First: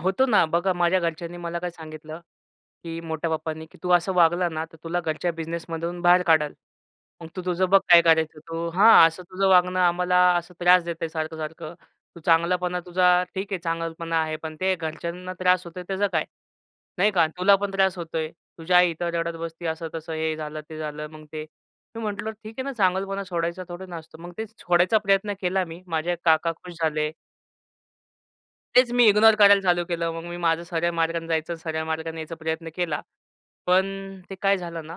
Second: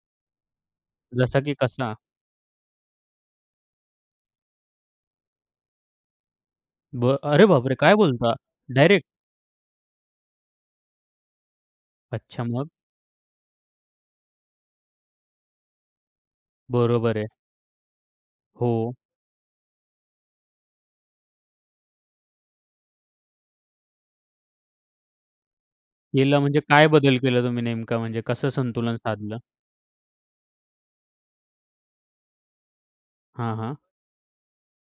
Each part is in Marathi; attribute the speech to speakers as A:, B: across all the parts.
A: होतो ना. बघा माझ्या घरच्यांनी
B: जसा की
A: मला काय
B: कसा.
A: सांगितलं, की मोठ्या पप्पानी की तू असं वागला ना, तर तुला घरच्या बिझनेसमधून बाहेर काढाल.
B: ब
A: मग तू
B: अरे
A: तुझं
B: बापरे!
A: बघ
B: काय
A: काय
B: बोलता
A: करायचं तू
B: डायरेक्ट?
A: हां, असं तुझं वागणं आम्हाला असं त्रास देत सारखं-सारखं. तू
B: अच्छा. मग?
A: चांगलापणा तुझा ठीक आहे चांगलपणा आहे. पण ते घरच्यांना त्रास होतोय त्याचं काय नाही
B: बरोबर आहे.
A: का. तुला पण त्रास होतोय, तुझ्या आई
B: हो.
A: इथं रडत बसते असं तसं हे झालं ते झालं मग ते. मी म्हटलं ठीक आहे ना चांगुलपणा सोडायचं थोडं ना असतं. मग ते सोडायचा प्रयत्न केला मी. माझे
B: केला,
A: काका
B: म्हणजे
A: खुश
B: काय
A: झाले.
B: बदल केला तुम्ही नेमका, म्हणजे कसं
A: तेच
B: संतुलन
A: मी इग्नोर
B: साधलं?
A: करायला चालू केलं. मग मी माझं सरळ मार्गाने जायचं सरळ मार्गाने यायचा प्रयत्न केला.
B: हां, हां.
A: पण ते काय झालं ना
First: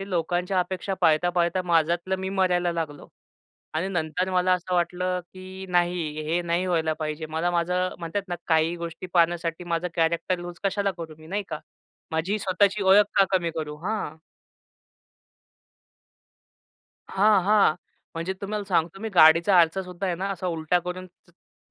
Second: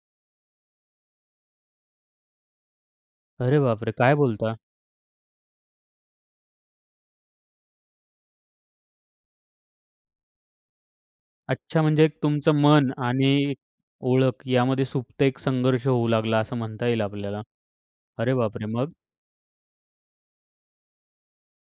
A: ते लोकांच्या अपेक्षा पाळता-पाळता माझ्यातलं मी मरायला लागलो.
B: अरे
A: आणि
B: बापरे! काय
A: नंतर मला
B: बोलता?
A: असं वाटलं की नाही हे नाही व्हायला पाहिजे. मला माझं म्हणतात ना काही गोष्टी पाहण्यासाठी माझं कॅरेक्टर लूज कशाला करू मी नाही का.
B: अच्छा. म्हणजे एक
A: माझी
B: तुमचं
A: स्वतःची
B: मन
A: ओळख का कमी
B: आणि
A: करू. हां.
B: ओळख यामध्ये सुप्त एक संघर्ष होऊ लागला असं म्हणता येईल
A: हां,
B: आपल्याला.
A: हां. म्हणजे
B: अरे
A: तुम्हाला
B: बापरे! मग?
A: सांगतो मी गाडीचा आरसा सुद्धा आहे ना असा उलटा करून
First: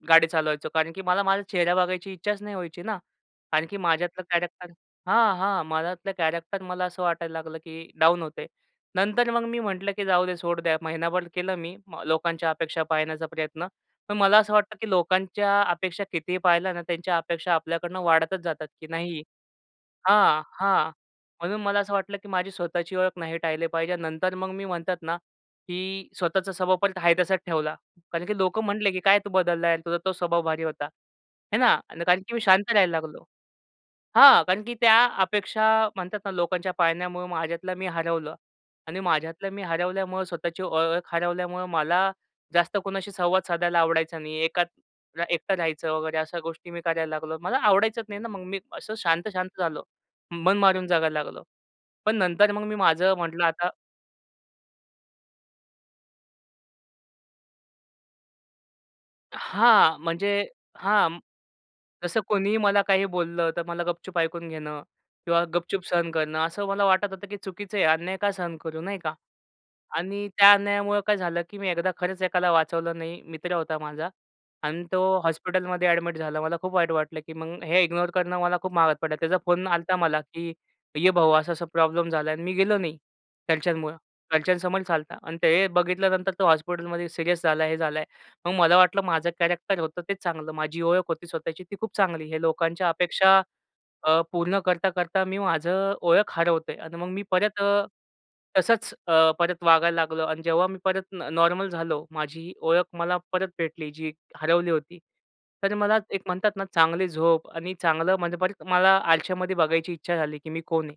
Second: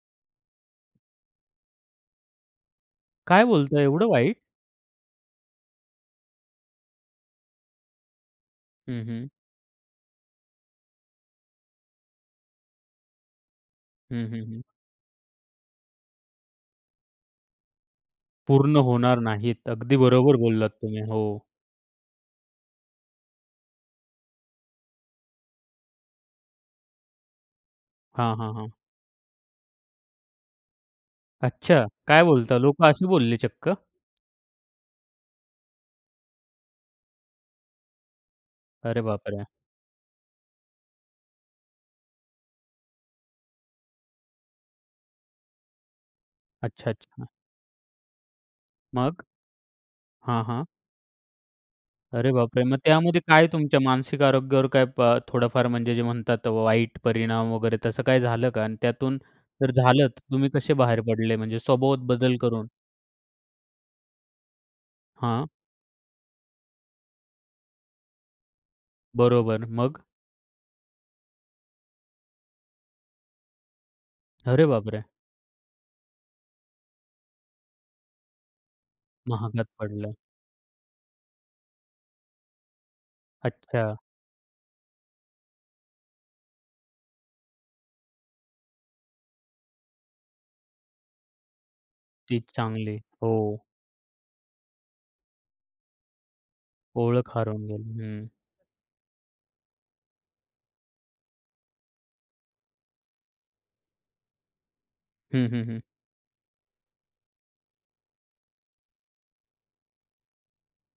A: गाडी चालवायचो कारण की मला माझा चेहरा बघायची इच्छाच नाही व्हायची ना.
B: काय
A: आणखी
B: बोलताय एवढं
A: माझ्यातलं
B: वाईट?
A: कॅरेक्टर हां, हां. माझ्यातलं कॅरॅक्टर मला असं वाटायला लागलं, की डाउन होत आहे.
B: हं, हं.
A: नंतर मग मी म्हटलं की जाऊदे सोड द्या महिनाभर केलं मी लोकांच्या अपेक्षा पाळण्याचा प्रयत्न, पण
B: हं,
A: मला
B: हं,
A: असं
B: हं.
A: वाटतं की लोकांच्या अपेक्षा कितीही पाळल्या ना. त्यांच्या अपेक्षा आपल्याकडनं वाढतच जातात,
B: पूर्ण
A: की नाही
B: होणार नाहीत. अगदी बरोबर
A: हां,
B: बोललात
A: हां,
B: तुम्ही. हो.
A: म्हणून मला असं वाटलं की माझी स्वतःची ओळख नाही टाळले पाहिजे. आणि नंतर मग मी म्हणतात ना, की स्वतःचा स्वभाव पण आहे तासच ठेवला कारण
B: हां,
A: की
B: हां,
A: लोकं
B: हां.
A: म्हंटले की "काय तू बदललाय, तुझा तो स्वभाव भारी होता." हे ना.
B: अच्छा,
A: कारण
B: काय
A: की मी
B: बोलता
A: शांत
B: लोकं
A: राहायला
B: असे
A: लागलो.
B: बोलले चक्क?
A: हां. कारण की त्या अपेक्षा म्हणतात ना लोकांच्या पाळण्यामुळं माझ्यातला मी हरवलं आणि
B: अरे बापरे!
A: माझ्यातला मी हरवल्यामुळं स्वतःची ओ ओळख हरवल्यामुळं मला जास्त कोणाशी संवाद साधायला आवडायचा नाही. एकात अ, एकटा राहायचं वगैरे अशा गोष्टी मी करायला
B: अच्छा-अच्छा.
A: लागलो, मला आवडायचंच नाही ना मग मी असं
B: मग?
A: शांत, शांत झालो.
B: हां,
A: मन
B: हां.
A: मारून जगायला लागलो. पण
B: अरे
A: नंतर मग
B: बापरे!
A: मी
B: मग
A: माझं
B: त्यामध्ये
A: म्हटलं
B: काय
A: आता
B: तुमच्या मानसिक आरोग्यावर काय प अ, थोडाफार म्हणजे जे म्हणतात वाईट परिणाम वगैरे तसं काही झालं का आणि त्यातून जर
A: हां,
B: झालंत
A: म्हणजे
B: तुम्ही कसे बाहेर
A: हां.
B: पडले म्हणजे स्वभावात
A: जसं
B: बदल
A: कोणीही
B: करून?
A: मला काही बोललं, तर मला गपचुप ऐकून घेणं किंवा
B: हां.
A: गपचुप सहन करणं. असं मला वाटत होतं, की चुकीचं आहे अन्याय का सहन करू, नाही का.
B: बरोबर, मग?
A: आणि त्या अन्यायामुळं काय झालं की मी एकदा खरंच एकाला वाचवलं नाही. मित्र होता माझा
B: अरे
A: अन तो
B: बापरे!
A: हॉस्पिटलमध्ये अ‍ॅडमिट झाला. मला खूप वाईट वाटलं की मग हे इग्नोर करणं मला खूप महागात पडला. त्याचा फोन
B: महागात
A: आला होता
B: पडलं.
A: मला की "ये भाऊ, असा-असा प्रॉब्लेम झाला." आणि मी गेलो नाही
B: अच्छा.
A: घरच्यांमुळं. घरच्यांसमोरच आला होता. आणि ते बघितल्यानंतर तो हॉस्पिटलमध्ये सीरियस झाला, हे झालं आहे. मग मला वाटलं माझं कॅरेक्टर होतं तेच चांगलं माझी ओळख होती स्वतःची ती खूप चांगली. हे
B: तीच
A: लोकांच्या
B: चांगले. हो.
A: अपेक्षा अ, पूर्ण करता-करता मी माझं ओळख हरवतोय. आणि मग मी
B: ओळख
A: परत
B: हरवून
A: अ,
B: गेली. हं.
A: तसंच अ, परत वागायला लागलो. आणि जेव्हा मी परत न नॉर्मल झालो. माझी ओळख मला परत भेटली, जी हरवली होती.
B: हं, हं,
A: तर
B: हं.
A: मला एक म्हणतात ना, चांगली झोप आणि चांगलं म्हणजे परत मला आरश्यामध्ये बघायची इच्छा झाली की मी कोण आहे.